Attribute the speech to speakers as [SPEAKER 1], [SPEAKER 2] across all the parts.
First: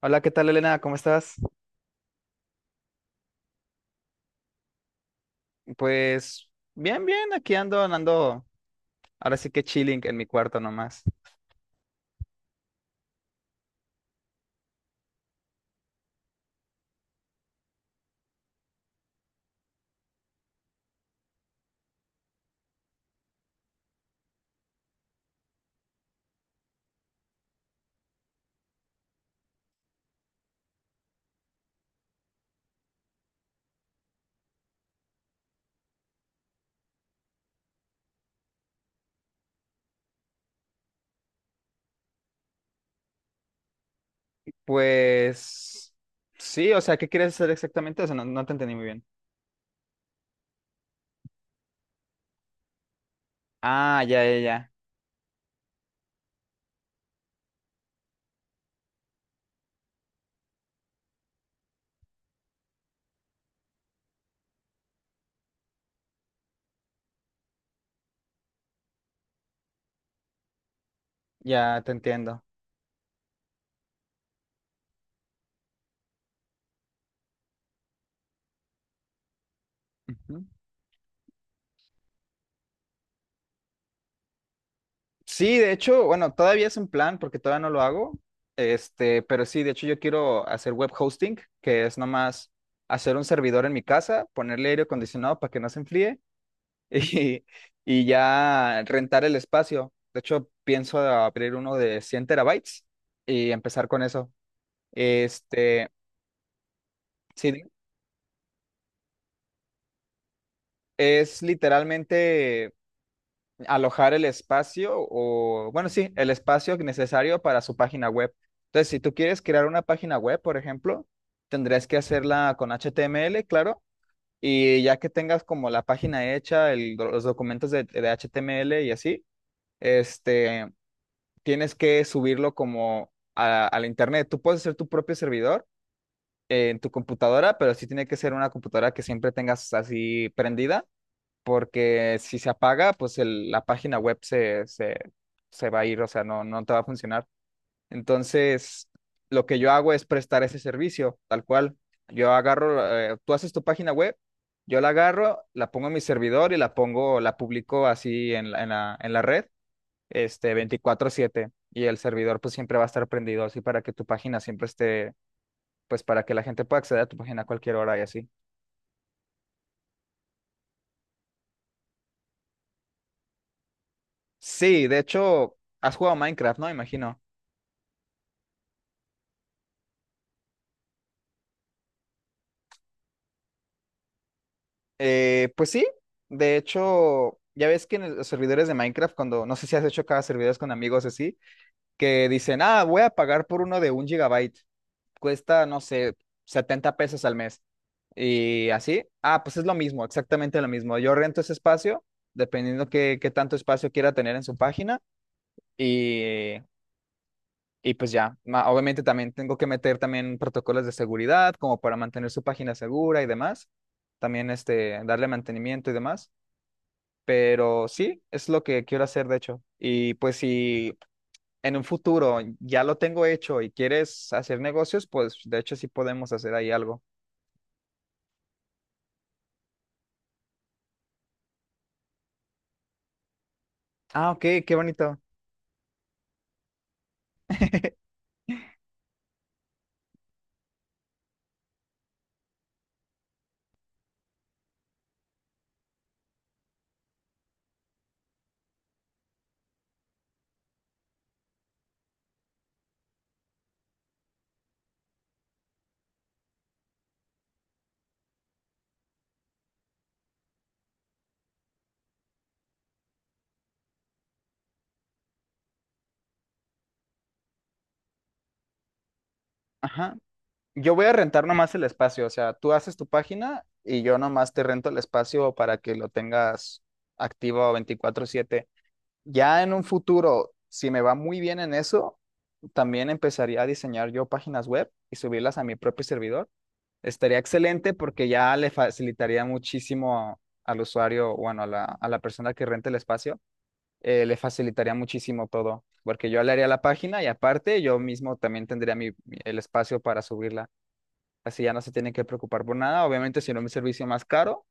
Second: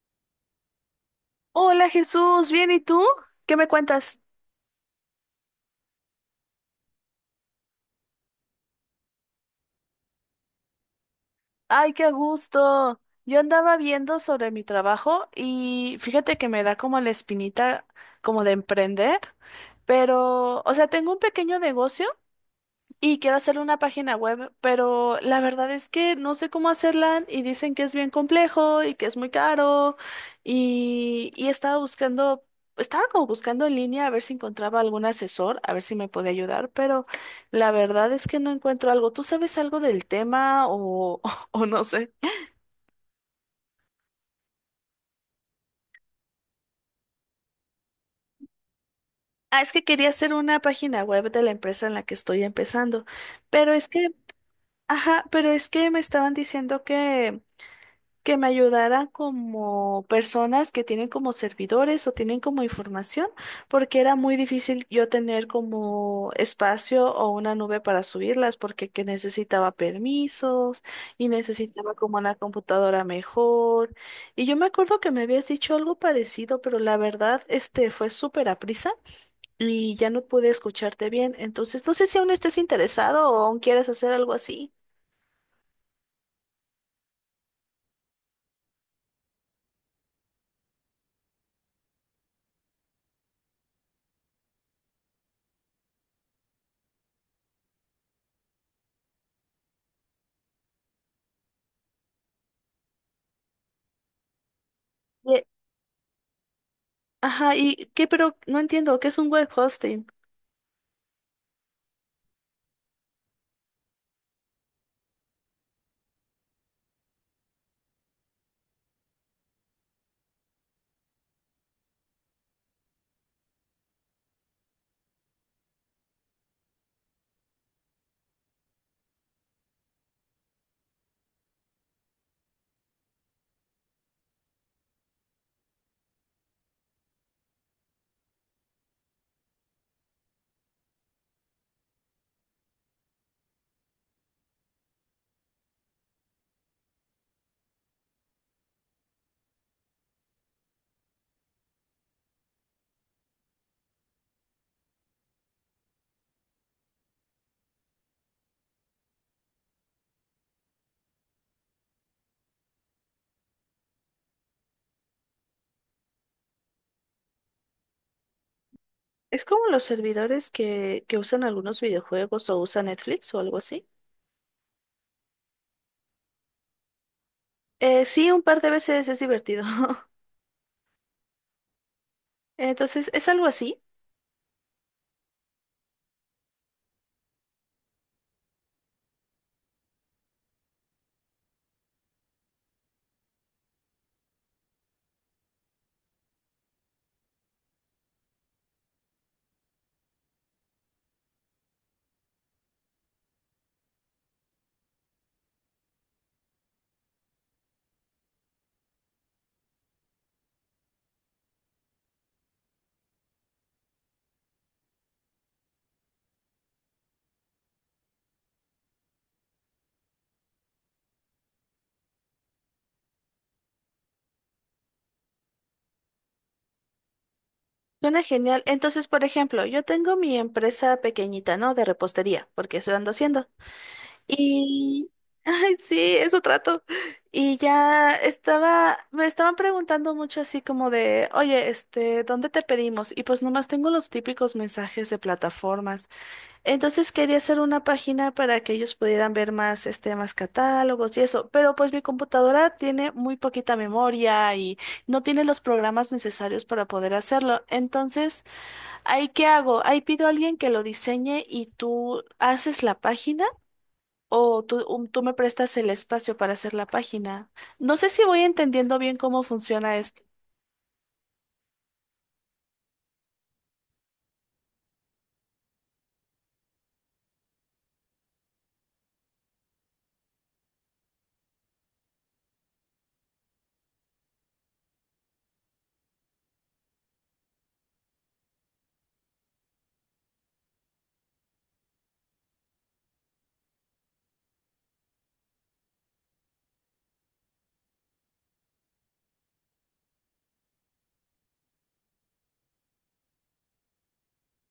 [SPEAKER 1] Hola, ¿qué tal, Elena? ¿Cómo estás?
[SPEAKER 2] Hola Jesús, ¿bien y tú? ¿Qué me cuentas?
[SPEAKER 1] Pues bien, bien, aquí ando, ahora sí que chilling en mi cuarto nomás.
[SPEAKER 2] Ay, qué gusto. Yo andaba viendo sobre mi trabajo y fíjate que me da como la espinita como de emprender, pero, o sea, tengo un pequeño negocio. Y quiero hacer una página web, pero la verdad es que no sé cómo hacerla y dicen que es bien complejo y que es muy caro y estaba buscando, estaba como buscando en línea a ver si encontraba algún asesor, a ver si me podía ayudar, pero la verdad es que no encuentro algo. ¿Tú sabes algo del tema o, o no sé?
[SPEAKER 1] Pues sí, o sea, ¿qué quieres hacer exactamente? O sea, no te entendí muy bien.
[SPEAKER 2] Ah, es que quería hacer una página web de la empresa en la que estoy empezando, pero es
[SPEAKER 1] Ah,
[SPEAKER 2] que,
[SPEAKER 1] ya,
[SPEAKER 2] ajá, pero es que me estaban diciendo que me ayudara como personas que tienen como servidores o tienen como información, porque era muy difícil yo tener como espacio o una nube para subirlas, porque que necesitaba permisos y
[SPEAKER 1] ya te
[SPEAKER 2] necesitaba como una
[SPEAKER 1] entiendo.
[SPEAKER 2] computadora mejor. Y yo me acuerdo que me habías dicho algo parecido, pero la verdad, este fue súper aprisa y ya no
[SPEAKER 1] Ujú.
[SPEAKER 2] pude escucharte bien. Entonces, no sé si aún estés interesado o aún quieres hacer algo así.
[SPEAKER 1] Sí, de hecho, bueno, todavía es un plan porque todavía no lo hago, pero sí, de hecho yo quiero hacer web hosting, que es nomás hacer un servidor en mi casa, ponerle aire acondicionado para que no se enfríe y, y ya rentar el espacio. De hecho, pienso abrir uno de 100 terabytes y empezar con eso.
[SPEAKER 2] Y-
[SPEAKER 1] Este, sí,
[SPEAKER 2] Ajá, ¿y qué? Pero no entiendo, ¿qué es un web hosting?
[SPEAKER 1] es literalmente alojar el espacio o, bueno, sí, el espacio necesario para su página web. Entonces, si tú quieres crear una página web, por ejemplo, tendrás que hacerla con HTML, claro. Y ya que tengas como la página hecha, el- los documentos de HTML y así, este, tienes que subirlo como a la internet. Tú puedes hacer tu propio servidor en tu computadora, pero sí tiene que ser una computadora que siempre tengas así prendida, porque si se apaga, pues el- la página web se va a ir, o sea, no te va a funcionar. Entonces, lo que yo hago es prestar ese servicio, tal cual. Yo agarro, tú haces tu página web, yo la agarro, la pongo en mi servidor y la pongo, la publico así en la red, 24/7, y el servidor pues siempre va a estar prendido así para que tu página siempre esté, pues para que la gente pueda acceder a tu página a cualquier hora y así.
[SPEAKER 2] Es como los servidores que usan algunos videojuegos o usa Netflix o algo así.
[SPEAKER 1] Sí, de hecho, ¿has jugado Minecraft, no? Imagino.
[SPEAKER 2] Sí, un par de veces, es divertido. Entonces, es algo así.
[SPEAKER 1] Pues sí, de hecho, ya ves que en el- los servidores de Minecraft, cuando, no sé si has hecho cada servidores con amigos así, que dicen, ah, voy a pagar por uno de un gigabyte. Cuesta, no sé, $70 al mes. Y así, ah, pues es lo mismo, exactamente lo mismo. Yo rento ese espacio, dependiendo qué tanto espacio quiera tener en su página y, y pues ya, Ma- obviamente también tengo que meter también protocolos de seguridad como para mantener su página segura y demás, también darle mantenimiento y demás, pero sí, es lo que quiero hacer de hecho. Y pues si en un futuro ya lo tengo hecho y quieres hacer negocios, pues de hecho sí podemos hacer ahí algo.
[SPEAKER 2] Suena genial. Entonces, por ejemplo, yo tengo mi empresa pequeñita, ¿no? De repostería, porque eso ando haciendo.
[SPEAKER 1] Ah, ok, qué
[SPEAKER 2] Y
[SPEAKER 1] bonito.
[SPEAKER 2] ay, sí, eso trato. Y ya estaba, me estaban preguntando mucho así como de, oye, este, ¿dónde te pedimos? Y pues nomás tengo los típicos mensajes de plataformas. Entonces quería hacer una página para que ellos pudieran ver más, este, más catálogos y eso, pero pues mi computadora tiene muy poquita memoria y no tiene los programas necesarios para poder hacerlo. Entonces, ¿ahí qué hago? Ahí pido a alguien que lo diseñe y tú haces la página o tú, tú me prestas el espacio para hacer la página. No sé si voy entendiendo bien cómo funciona.
[SPEAKER 1] Ajá. Yo voy a rentar nomás el espacio, o sea, tú haces tu página y yo nomás te rento el espacio para que lo tengas activo 24/7. Ya en un futuro, si me va muy bien en eso, también empezaría a diseñar yo páginas web y subirlas a mi propio servidor. Estaría excelente porque ya le facilitaría muchísimo al usuario, bueno, a la persona que renta el espacio, le facilitaría muchísimo todo, porque yo le haría la página y aparte yo mismo también tendría el espacio para subirla. Así ya no se tiene que preocupar por nada, obviamente si no mi servicio más caro,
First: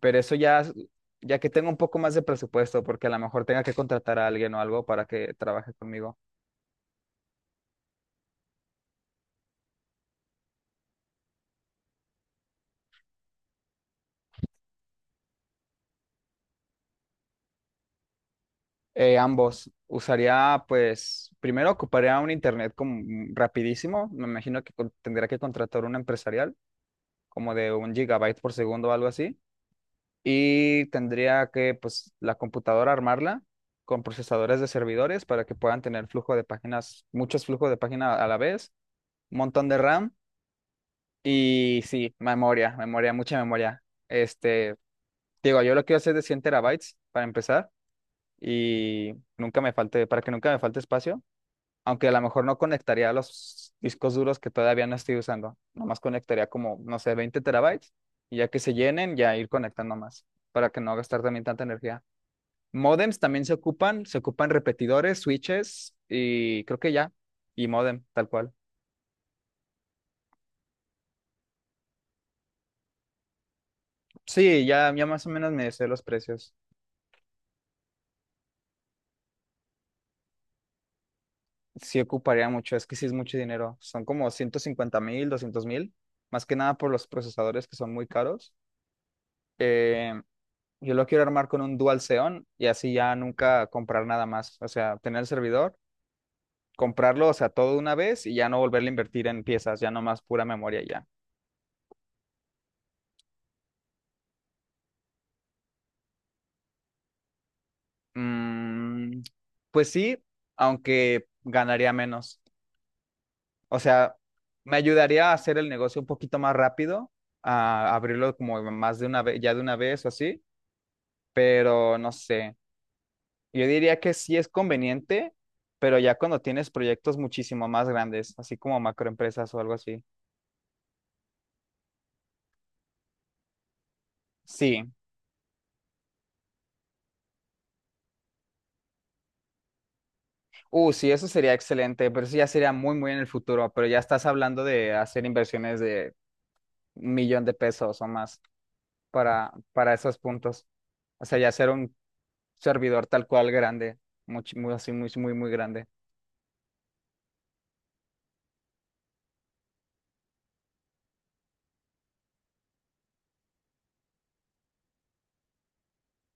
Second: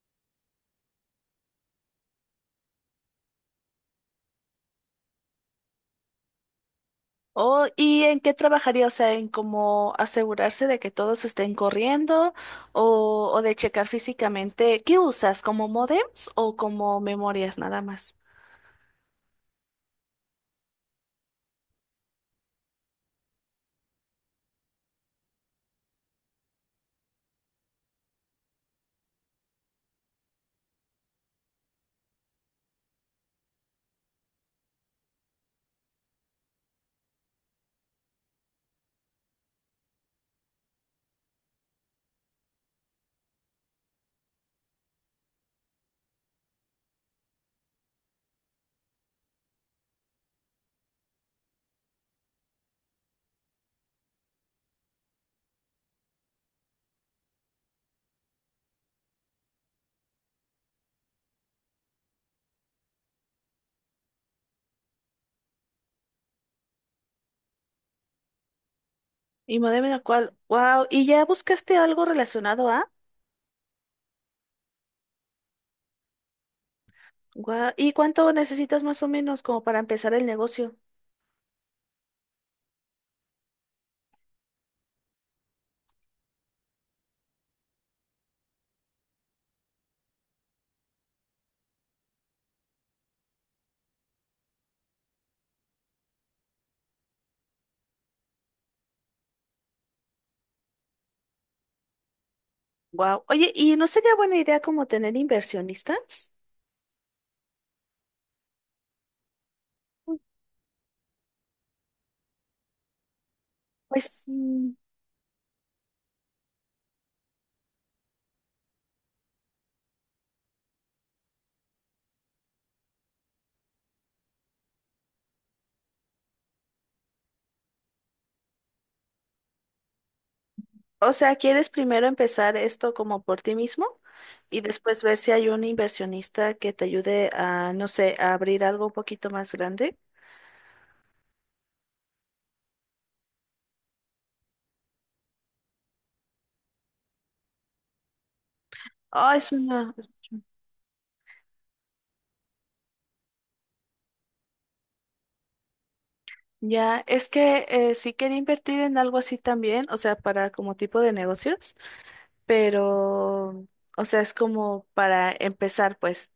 [SPEAKER 1] pero eso ya, es- ya que tengo un poco más de presupuesto, porque a lo mejor tenga que contratar a alguien o algo para que trabaje conmigo.
[SPEAKER 2] Oh, ¿y en qué trabajaría? O sea, ¿en cómo asegurarse de que todos estén corriendo o de checar físicamente? ¿Qué usas? ¿Como modems o como memorias nada más?
[SPEAKER 1] Ambos. Usaría, pues, primero ocuparía un internet como rapidísimo. Me imagino que con- tendría que contratar un empresarial, como de un gigabyte por segundo o algo así, y tendría que, pues, la computadora armarla con procesadores de servidores para que puedan tener flujo de páginas, muchos flujos de página a la vez, un montón de RAM y sí, memoria, mucha memoria. Este, digo, yo lo quiero hacer de 100 terabytes para empezar y nunca me falte, para que nunca me falte espacio, aunque a lo mejor no conectaría los discos duros que todavía no estoy usando, nomás conectaría como, no sé, 20 terabytes, y ya que se llenen, ya ir conectando más para que no gastar también tanta energía. Modems también se ocupan repetidores, switches y creo que ya, y modem, tal cual.
[SPEAKER 2] ¿Y modem en el cual? Wow, ¿y ya buscaste algo relacionado a?
[SPEAKER 1] Sí, ya más o menos me sé los precios.
[SPEAKER 2] Guau. ¿Y cuánto necesitas más o menos como para empezar el negocio?
[SPEAKER 1] Sí ocuparía mucho, es que sí es mucho dinero. Son como 150 mil, 200 mil, más que nada por los procesadores que son muy caros. Eh, yo lo quiero armar con un Dual Xeon y así ya nunca comprar nada más. O sea, tener el servidor, comprarlo, o sea, todo de una vez y ya no volverle a invertir en piezas, ya nomás pura memoria y ya.
[SPEAKER 2] Wow. Oye, ¿y no sería buena idea como tener inversionistas?
[SPEAKER 1] Mm, pues sí, aunque ganaría menos. O sea,
[SPEAKER 2] Pues, mm.
[SPEAKER 1] me ayudaría a hacer el negocio un poquito más rápido, a abrirlo como más de una vez, ya de una vez o así, pero no sé. Yo diría que sí es conveniente, pero ya cuando tienes proyectos muchísimo más grandes, así como macroempresas o algo así.
[SPEAKER 2] O sea, ¿quieres primero empezar esto como por ti mismo y
[SPEAKER 1] Sí.
[SPEAKER 2] después ver si hay un inversionista que te ayude a, no sé, a abrir algo un poquito más grande?
[SPEAKER 1] Sí, eso sería excelente, pero eso ya sería muy, muy en el futuro, pero ya estás hablando de hacer inversiones de $1,000,000 o más,
[SPEAKER 2] Ah, es una,
[SPEAKER 1] para esos puntos. O sea, ya ser un servidor tal cual grande, much- muy, así, muy, muy, muy grande.
[SPEAKER 2] ya, es que sí quería invertir en algo así también, o sea, para como tipo de negocios, pero, o sea, es como para empezar, pues.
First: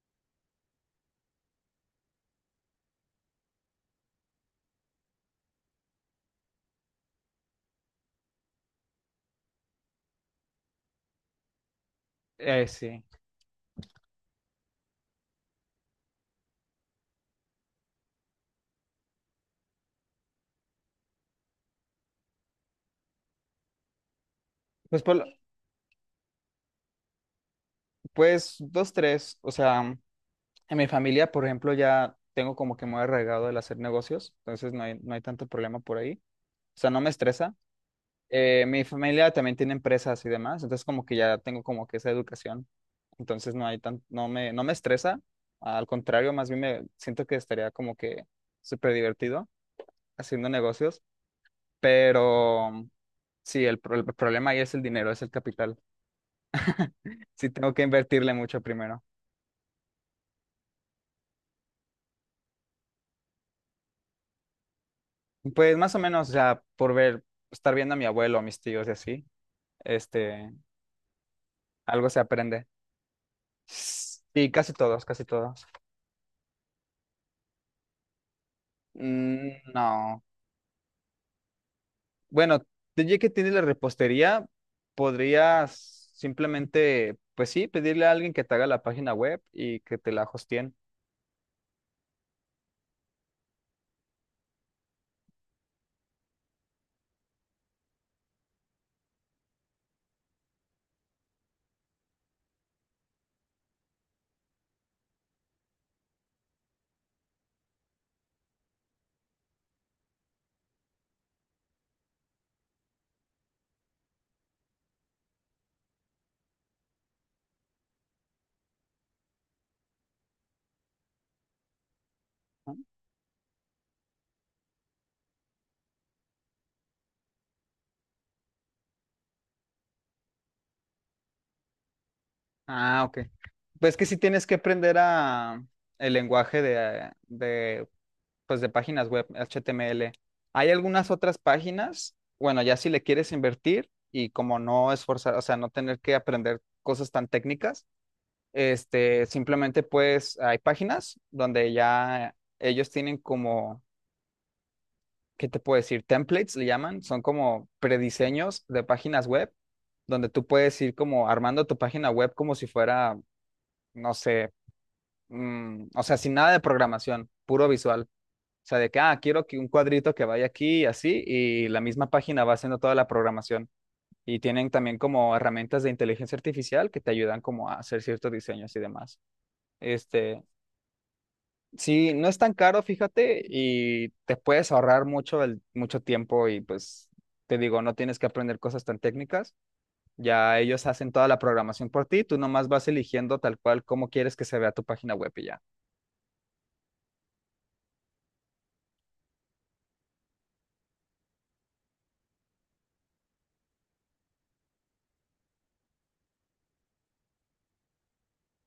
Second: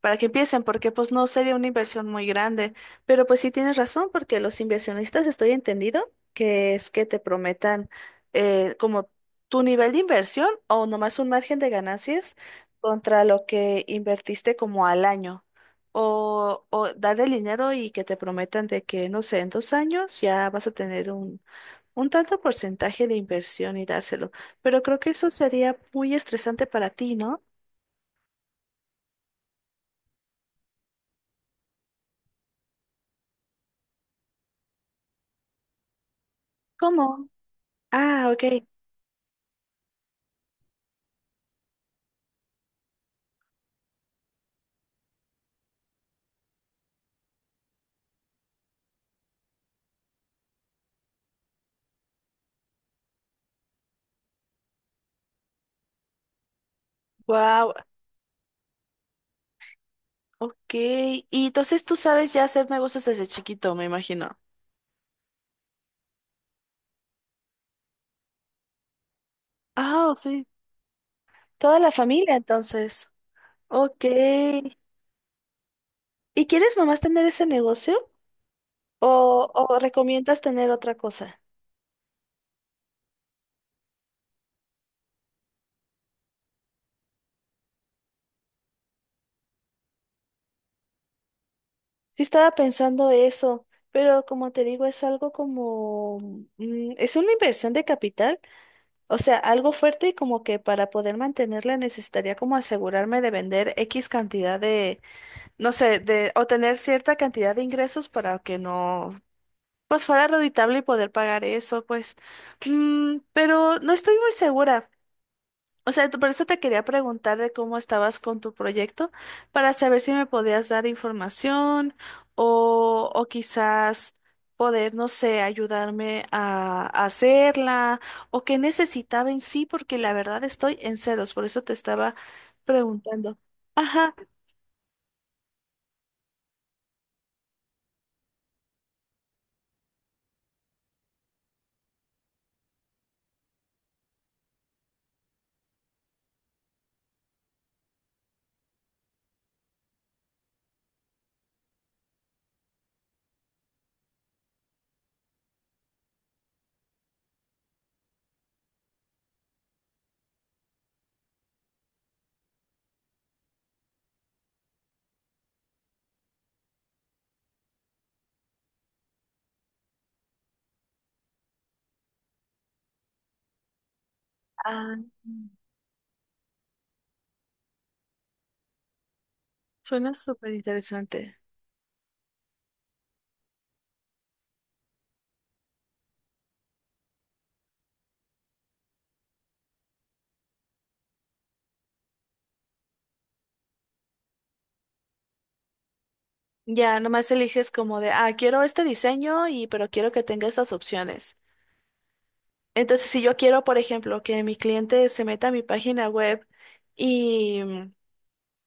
[SPEAKER 2] Para que empiecen, porque pues no sería una inversión muy grande. Pero pues sí tienes razón, porque los inversionistas, estoy entendido que es que te prometan como tu nivel de inversión o nomás un margen de ganancias
[SPEAKER 1] Sí.
[SPEAKER 2] contra lo que invertiste como al año. O dar el dinero y que te prometan de que, no sé, en 2 años ya vas a tener un tanto porcentaje de inversión y dárselo. Pero creo
[SPEAKER 1] Pues,
[SPEAKER 2] que
[SPEAKER 1] por lo-
[SPEAKER 2] eso sería muy estresante para ti, ¿no?
[SPEAKER 1] pues, dos, tres. O sea, en mi familia, por ejemplo, ya tengo como que muy arraigado el hacer negocios, entonces no hay tanto problema por ahí. O sea, no me
[SPEAKER 2] ¿Cómo?
[SPEAKER 1] estresa.
[SPEAKER 2] Ah, ok.
[SPEAKER 1] Mi familia también tiene empresas y demás, entonces como que ya tengo como que esa educación, entonces no hay tan, no me estresa, al contrario, más bien me siento que estaría como que súper divertido haciendo negocios. Pero sí, pro- el problema ahí es el dinero, es el capital. Sí,
[SPEAKER 2] Wow.
[SPEAKER 1] tengo que invertirle mucho primero.
[SPEAKER 2] Ok, y entonces tú sabes ya hacer negocios desde chiquito, me imagino.
[SPEAKER 1] Pues más o menos, o sea, por ver, estar viendo a mi abuelo, a mis tíos y así,
[SPEAKER 2] Ah, sí.
[SPEAKER 1] este,
[SPEAKER 2] Toda la
[SPEAKER 1] algo se
[SPEAKER 2] familia,
[SPEAKER 1] aprende.
[SPEAKER 2] entonces. Ok.
[SPEAKER 1] Sí, casi todos.
[SPEAKER 2] ¿Y quieres nomás tener ese negocio?
[SPEAKER 1] Mm,
[SPEAKER 2] O
[SPEAKER 1] no.
[SPEAKER 2] recomiendas tener otra cosa?
[SPEAKER 1] Bueno, ya que tienes la repostería, podrías simplemente, pues sí, pedirle a alguien que te haga la página web y que te la hosteen.
[SPEAKER 2] Sí estaba pensando eso, pero como te digo, es algo como... mm, es una inversión de capital, o sea, algo fuerte y como que para poder mantenerla necesitaría como asegurarme de vender X cantidad de, no sé, de, o tener cierta cantidad de ingresos para que no, pues, fuera reditable y poder pagar eso, pues. Mm, pero no estoy muy segura. O sea, por eso te quería preguntar de cómo estabas con tu proyecto, para saber si me podías dar información o quizás poder, no sé, ayudarme a hacerla o qué necesitaba en sí, porque la verdad estoy en ceros, por eso te estaba
[SPEAKER 1] Ah, ok.
[SPEAKER 2] preguntando.
[SPEAKER 1] Pues que
[SPEAKER 2] Ajá.
[SPEAKER 1] sí tienes que aprender a el lenguaje de pues de páginas web, HTML. Hay algunas otras páginas, bueno, ya si le quieres invertir y como no esforzar, o sea, no tener que aprender cosas tan técnicas, simplemente pues hay páginas donde ya ellos tienen como, ¿qué te puedo decir? Templates le llaman, son como prediseños de páginas web, donde tú puedes ir como armando tu página web como si fuera, no sé, o sea, sin nada de programación, puro visual. O sea, de que, ah, quiero que un cuadrito que vaya aquí y así, y la misma página va haciendo toda la programación. Y tienen
[SPEAKER 2] Ah,
[SPEAKER 1] también como herramientas de inteligencia artificial que te ayudan como a hacer ciertos diseños y demás.
[SPEAKER 2] suena
[SPEAKER 1] Este,
[SPEAKER 2] súper interesante.
[SPEAKER 1] sí, no es tan caro, fíjate, y te puedes ahorrar mucho, mucho tiempo y pues, te digo, no tienes que aprender cosas tan técnicas. Ya ellos hacen toda la programación por ti, tú nomás vas eligiendo tal cual cómo quieres que se vea tu página web y ya.
[SPEAKER 2] Ya, nomás eliges como de, ah, quiero este diseño, y pero quiero que tenga estas opciones. Entonces, si yo quiero, por ejemplo, que mi cliente se meta a mi página web y,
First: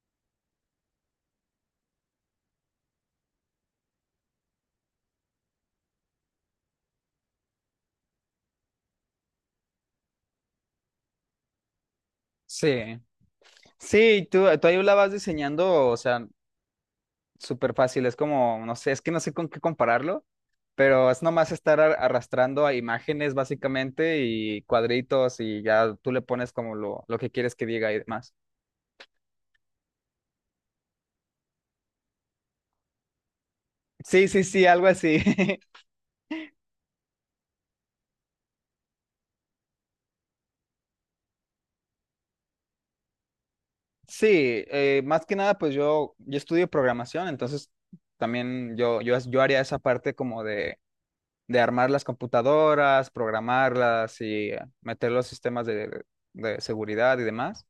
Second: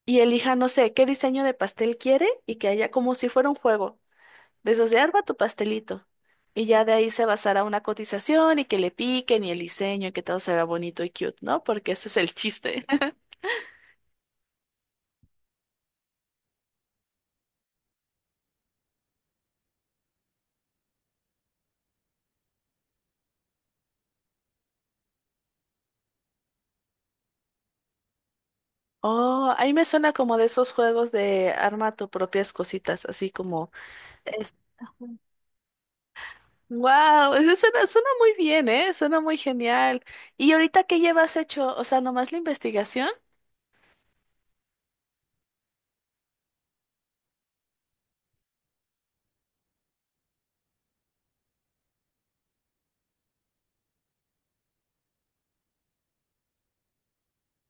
[SPEAKER 2] y elija, no sé, qué diseño de pastel quiere y que haya como si fuera un juego, de esos de arma tu pastelito. Y ya de ahí se basará una cotización y que le piquen y el diseño y que todo se vea bonito y cute, ¿no? Porque ese es el chiste.
[SPEAKER 1] Sí, sí, tú ahí la vas diseñando, o sea, súper fácil. Es como, no sé, es que no sé con qué compararlo, pero es nomás estar ar- arrastrando a imágenes básicamente y cuadritos y ya tú le pones como lo que quieres que diga y demás.
[SPEAKER 2] Oh, ahí me suena como de esos juegos de arma tu propias cositas, así como...
[SPEAKER 1] Sí, sí,
[SPEAKER 2] este,
[SPEAKER 1] sí, algo así.
[SPEAKER 2] wow, eso suena, suena muy bien, ¿eh? Suena muy genial. ¿Y ahorita qué llevas hecho? O sea, nomás la investigación.
[SPEAKER 1] Sí, más que nada, pues yo estudio programación, entonces también yo haría esa parte como de armar las computadoras, programarlas y meter los sistemas de seguridad y demás.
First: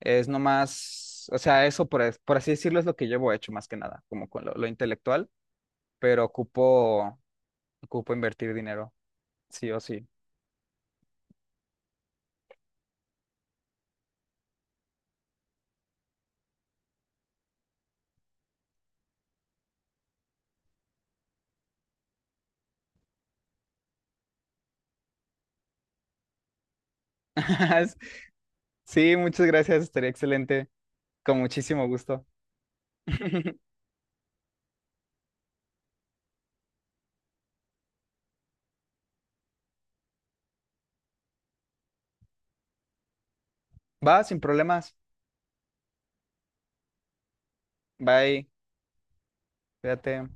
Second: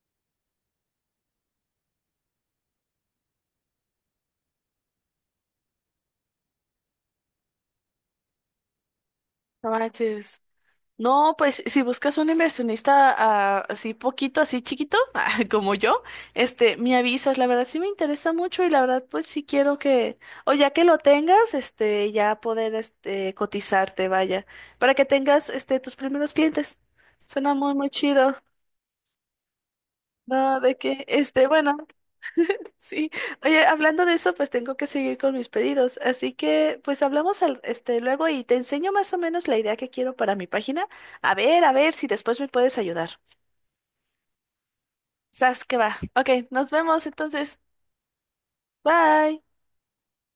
[SPEAKER 1] Es nomás, o sea, eso por, es por así decirlo es lo que llevo hecho más que nada, como con lo intelectual, pero ocupo invertir dinero,
[SPEAKER 2] No
[SPEAKER 1] sí o sí.
[SPEAKER 2] manches. No, pues si buscas un inversionista, ah, así poquito, así chiquito, ah, como yo, este, me avisas. La verdad sí me interesa mucho y la verdad pues sí quiero que, o ya que lo tengas, este, ya poder este cotizarte, vaya, para que tengas este tus primeros clientes. Suena muy muy chido.
[SPEAKER 1] Sí, muchas gracias, estaría
[SPEAKER 2] No,
[SPEAKER 1] excelente,
[SPEAKER 2] de que,
[SPEAKER 1] con
[SPEAKER 2] este, bueno.
[SPEAKER 1] muchísimo gusto.
[SPEAKER 2] Sí. Oye, hablando de eso, pues tengo que seguir con mis pedidos. Así que, pues hablamos al, este, luego y te enseño más o menos la idea que quiero para mi página. A ver si después me puedes ayudar.
[SPEAKER 1] Va, sin problemas.
[SPEAKER 2] Sas, que va. Ok, nos vemos entonces.
[SPEAKER 1] Bye,
[SPEAKER 2] Bye.
[SPEAKER 1] cuídate.